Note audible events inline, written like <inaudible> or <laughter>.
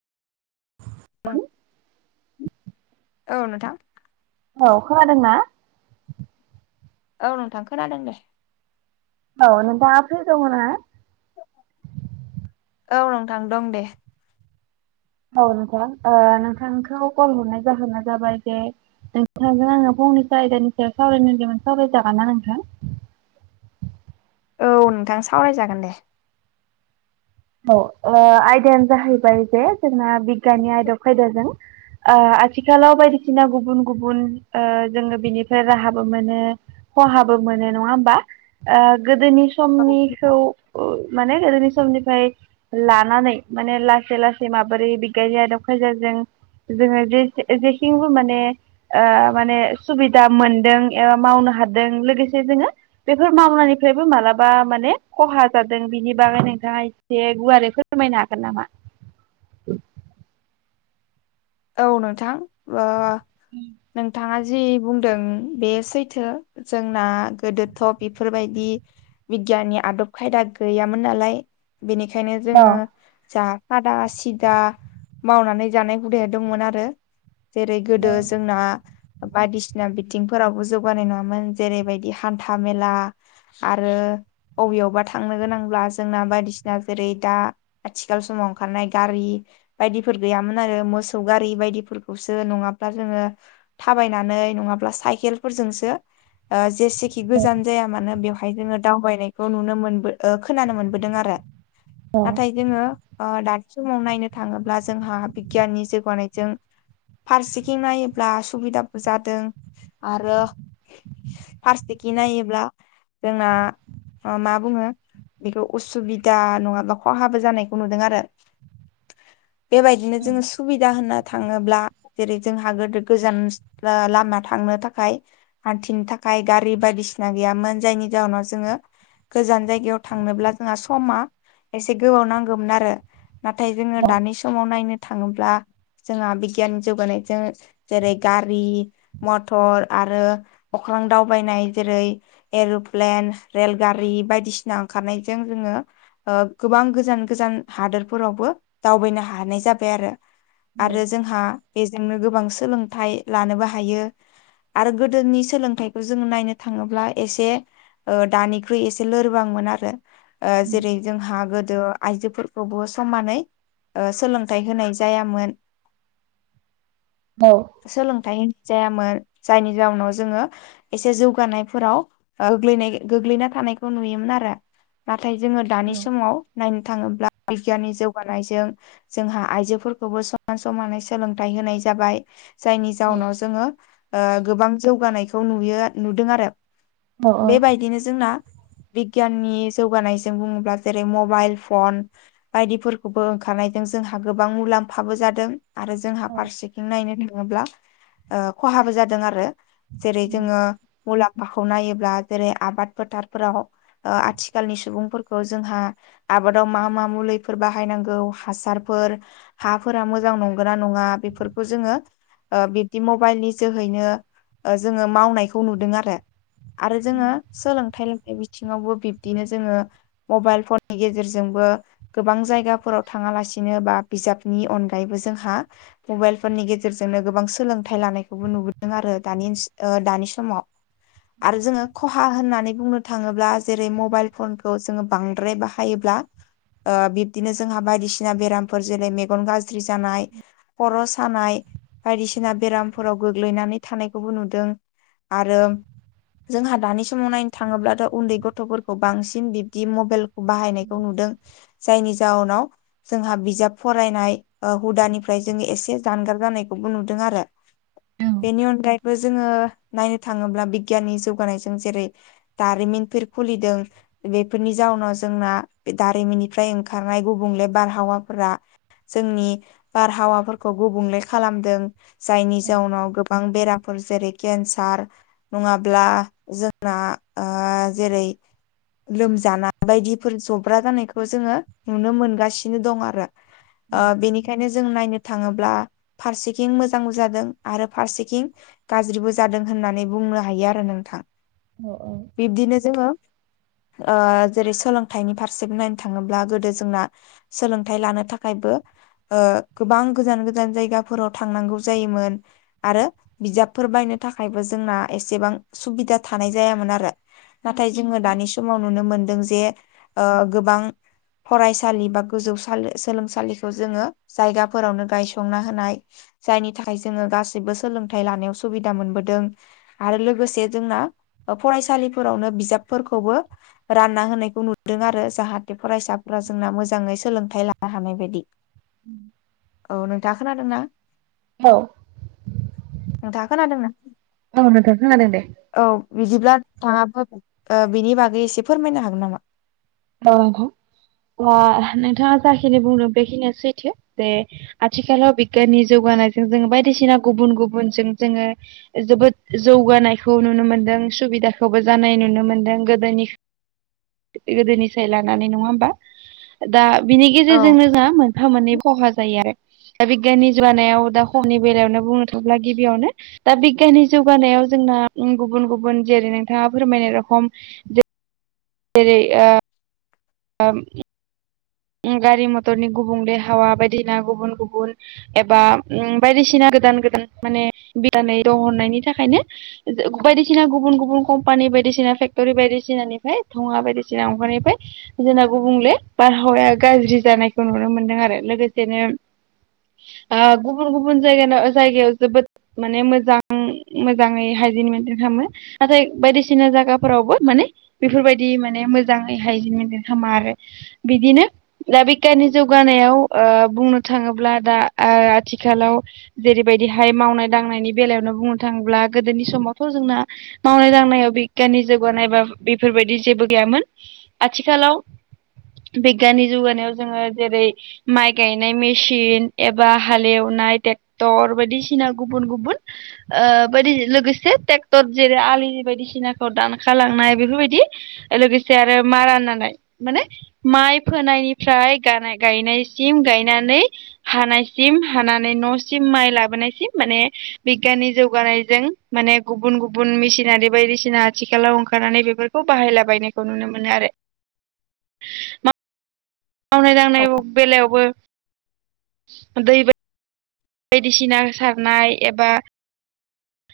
औ नोंथां औ खोनादोंना? औ नोंथां खोनादों दे औ नोंथाङा फ्रि दङना? औ नोंथां दं दे औ नोंथां नोंथांखौ कल हरनाय जाहोना जाबाय जे नोंथांजों आङो फंनैसो आयदानि सायाव सावरायनोदोंमोन सावरायजागोन ना नोंथां औ नोंथां सावरायजागोन दे औ आयदायानो जाहैबाय जे जोंना बिगियाननि आयदब खायदाजों ओ आथिखालाव बायदिसिना गुबुन गुबुन जोङो बिनिफ्राय राहाबो मोनो खहाबो मोनो नङा होमबा गोदोनि औ समनिखौ माने गोदोनि समनिफ्राय लानानै माने लासै लासै माबोरै बिगियाननि आदब खायदाजों जोङो जे जेथिंबो माने माने सुबिदा मोनदों एबा मावनो हादों लोगोसे जोङो बेफोर मावनायनिफ्रायबो मालाबा माने खहा जादों बिनि बागै नोंथाङा दे गुवारै फोरमायनो हागोन नामा? औ नोंथां उम नोंथाङा जि बुंदों बे सैथो जोंना गोदोथ' बेफोरबायदि बिगियाननि आदब खायदा गैयामोन नालाय बेनिखायनो अ जोङो ज खादा सिदा मावनानै जानाय हुदै दंमोन आरो जेरै औ गोदो जोंना बायदिसिना बिथिंफोरावबो जौगानाय नङामोन जेरैबायदि हान्था मेला आरो अबेयावबा थांनो गोनांब्ला जोंना बायदिसिना जेरै दा आथिखाल समाव ओंखारनाय गारि बायदिफोर गैयामोन आरो मो सौगारि बायदिफोरखौसो नङाब्ला जोंङो थाबायनानै नङाब्ला साइकेलफोरजोंसो जेसेखि गोजान जाया मानो बेव बाय जोंङो दावबायनायखौ नुनो मोन खोनानो मोनबोदों आरो नाथाय जोंङो ओ दानि समाव नायनो थाङोब्ला जोंहा बिगियाननि जौगानायजों फारसेथिं नायोब्ला सुबिदाबो जादों आरो फार्सेखि नायोब्ला जोंना मा बुङो बेखौ उसुबिदा नङाब्ला खहाबो जानायखौ नुदों आरो। बेबायदिनो जोंङो सुबि मा होननो थाङोब्ला जेरै जोंहा गोदो गोजान लामा थांनो थाखाय हान्थिनो थाखाय गारि बायदिसिना गैयामोन जायनि जाहोनाव जोंङो गोजान जायगायाव थांनोब्ला जोंहा समा एसे गोबाव नांगौमोन आरो। नाथाय जोंङो औ दानि समाव नायनो थाङोब्ला जोंहा बिगियान जौगानायजों जेरै गारि मथर आरो अख्रां दावबायनाय जेरै एर'प्लेन रेलगारि बायदिसिना ओंखारनायजों जोंङो ओ गोबां गोजान गोजान हादोरफोरावबो दावबायनो हानाय जाबाय आरो। आरो जोंहा बेजोंनो गोबां सोलोंथाइ लानोबो हायो। आरो गोदोनि सोलोंथाइखौ जोङो नायनो थाङोब्ला एसे दानिख्रुइ एसे लोरबांमोन आरो जेरै जोंहा गोदो आइजोफोर खौबो समानै सोलोंथाइ होनाय जायामोन। औ सोलोंथाइ जायामोन जायनि जाउनाव जोंङो एसे जौगानायफोराव गोगलैनाय गोग्लैना थानायखौ नुयोमोन आरो। नाथाय जोंङो दानि समाव नायनो थाङोब्ला बिगियाननि जौगानायजों जोंहा आइजोफोरखौबो समान समानै सोलोंथाइ होनाय जाबाय जायनि जाउनाव जोंङो गोबां जौगानायखौ नुयो नुदों आरो औ बेबायदिनो जोंना बिगियाननि जौगानायजों बुङोब्ला जेरै मबाइल फन बायदिफोरखौबो ओंखारनायजों जोंहा गोबां मुलाम्फाबो जादों। आरो जोंहा फारसेथिं नायनो थाङोब्ला खहाबो जादों आरो। जेरै जोंङो मुलाम्फाखौ नायोब्ला जेरै आबाद फोथारफोराव ओ आथिखालनि सुबुंफोरखौ जोंहा आबादाव मा मा मुलिफोर बाहायनांगौ हासारफोर हाफोर हा फोरा मोजां नंगोन ना नङा बेफोरखौ जोंङो ओ बिब्दि मबाइलनि जोहैनो जोंङो मावनायखौ नुदों आरो। आरो जोंङो सोलोंथाइ लोंथायाइ बिथिङावबो बिब्दिनो जोंङो मबाइल फन नि गेजेरजोंबो गोबां जायगाफोराव थाङालासिनो बा बिजाबनि अन फ्रायबो जोंहा मबाइलफोरननि गेजेरजोंनो गोबां सोलोंथाइ लानायखौबो नुबोदों आरो दानि दानि समाव आरो जोंङो खहा होननानै बुंनो थाङोब्ला जेरै मबाइल फनखौ जोंङो बांद्राय बाहायोब्ला बिब्दिनो जोंहा बायदिसिना बेरामफोर जेरै मेगन गाज्रि जानाय खर' सानाय बायदिसिना बेरामफोराव गोग्लैनानै थानायखौबो नुदों। आरो जोंहा दानि समाव नायनो थाङोब्लाथ' उन्दै गथ'फोरखौ बांसिन बिब्दि मबाइल बाहायनायखौ नुदों जायनि जाउनाव जोंहा बिजाब फरायनाय हुदानिफ्राय जोंङो एसे जानगार जानायखौबो नुदों आरो। बेनि अनगायैबो जोंङो नायनो थाङोब्ला बिगियाननि जौगानायजों जेरै दारिमिनफोर खुलिदों। बेफोरनि जाउनाव जोंना दारिमिननिफ्राय ओंखारनाय गुबुंले बारहावाफोरा जोंनि बारहावाफोरखौ गुबुंले खालामदों जायनि जाउनाव गोबां बेराम फोर जेरै केन्सार नङाब्ला जोंना ओ जेरै लोमजाना <inaudible> बायदिफोर जब्रा जानायखौ जोङो नुनो मोनगासिनो दं आरो। ओ बेनिखायनो जों नायनो थाङोब्ला फारसेखिं मोजां जादों आरो फारसेखिं गाज्रिबो जादों होननानै बुंनो हायो आरो नोंथां। अ औ। बिब्दिनो जोङो ओ जेरै सोलोंथाइनि फारसे नायनो थाङोब्ला गोदो जोंना सोलोंथाइ लानो थाखायबो ओ गोबां गोजान गोजान जायगाफोराव थांनांगौ जायोमोन। आरो बिजाबफोर बायनो थाखायबो जोंना एसेबां सुबिदा थानाय जायामोन आरो। नाथाय जोङो दानि समाव नुनो मोनदों जे ओ गोबां फरायसालि बा गोजौ सालि सोलोंसालि खौ जोङो जायगाफोरावनो गायसंना होनाय जायनि थाखाय जोङो गासिबो सोलोंथाइ लानायाव सुबिदा मोनबोदों। आरो लोगोसे जोंना फरायसालिफोरावनो बिजाबफोरखौबो रानना होनायखौ नुदों आरो जाहाथे फरायसाफोरा जोंना मोजाङै सोलोंथाइ लानो हानाय बायदि। उम। औ नोंथाङा खोनादों ना? औ। नोंथाङा खोनादोंना? औ नोंथां खोनादों दे। औ बिदिब्ला थाङाबो ओ बिनि बागै एसे फोरमायनो हागोन नामा? औ नोंथां। ओ नोंथाङा जाखिनि बुंदों बेखिनिया सैथो जे आथिखालाव बिगियाननि जौगानायजों जोङो बायदिसिना गुबुन गुबुनजों जोङो जोबोद जौगानायखौ नुनो मोनदों सुबिदाखौबो जानाय नुनो मोनदों। गोदोनि गोदोनि साय लानानै, नङा होमबा? दा बिनि गेजेरजोंनो जोंहा मोनफा मोननै खहा जायो आरो। दा बिगियाननि जौगानायाव दा हमनि बेलायावनो बुंनो थाब्ला गिबियावनो दा बिगियाननि जौगानायाव जोंना गुबुन गुबुन जेरै नोंथाङा फोरमायनाय रखम जेरै ओ ओम उम गारि मथरनि गुबुंले हावा बायदिना गुबुन गुबुन एबा उम बायदिसिना गोदान गोदान माने बिदानै दंहनायनि थाखायनो दो बायदिसिना गुबुन गुबुन कम्पानि बायदिसिना फेक्ट'रि बायदिसिनानिफ्राय धुङा बायदिसिना अंखारनिफ्राय जोंना गुबुंले बारहावाया गाज्रि जानायखौ नुनो मोनदों आरो। लोगोसेनो आ गुबुन गुबुन जायगानो जायगायाव जोबोद माने मोजां मोजाङै हाइजेन मेन्टेन खालामो। नाथाय बायदिसिना जागाफोरावबो माने बेफोरबायदि माने मोजाङै हायजेन मन्टेन खामा आरो। बिदिनो दा बिगियाननि जौगानायाव ओ बुंनो थाङोब्ला दा ओ आथिखालाव जेरैबायदिहाय मावनाय दांनायनि बेलायावनो बुंनो थाङोब्ला गोदोनि समावथ' जोंना मावनाय दांनायाव बिगियाननि जौगानायबा बेफोरबायदि जेबो गैयामोन। आथिखालाव बिगियाननि जौगानायाव जोङो जेरै माइ गायनाय मेचिन एबा हालेवनाय टेष्ट टर बायदिसिना गुबुन गुबुन ओ बायदि लोगोसे टेक्टर जेरै आलिनि बायदिसिनाखौ दानखालांनाय बेफोरबायदि लोगोसे आरो मारा नानाय माने माइ फोनायनिफ्राय गानाय गायनायसिम गायनानै हानायसिम हानानै न'सिम माइ लाबोनायसिम माने बिगियाननि जौगानायजों माने गुबुन गुबुन मेसिनारि बायदिसिना आथिखालाव ओंखारनानै बेफोरखौ बाहायलाबायनायखौ नुनो मोनो आरो। मावनाय औ दांनाय ब बेलायावबो दै बा बायदिसिना सारनाय एबा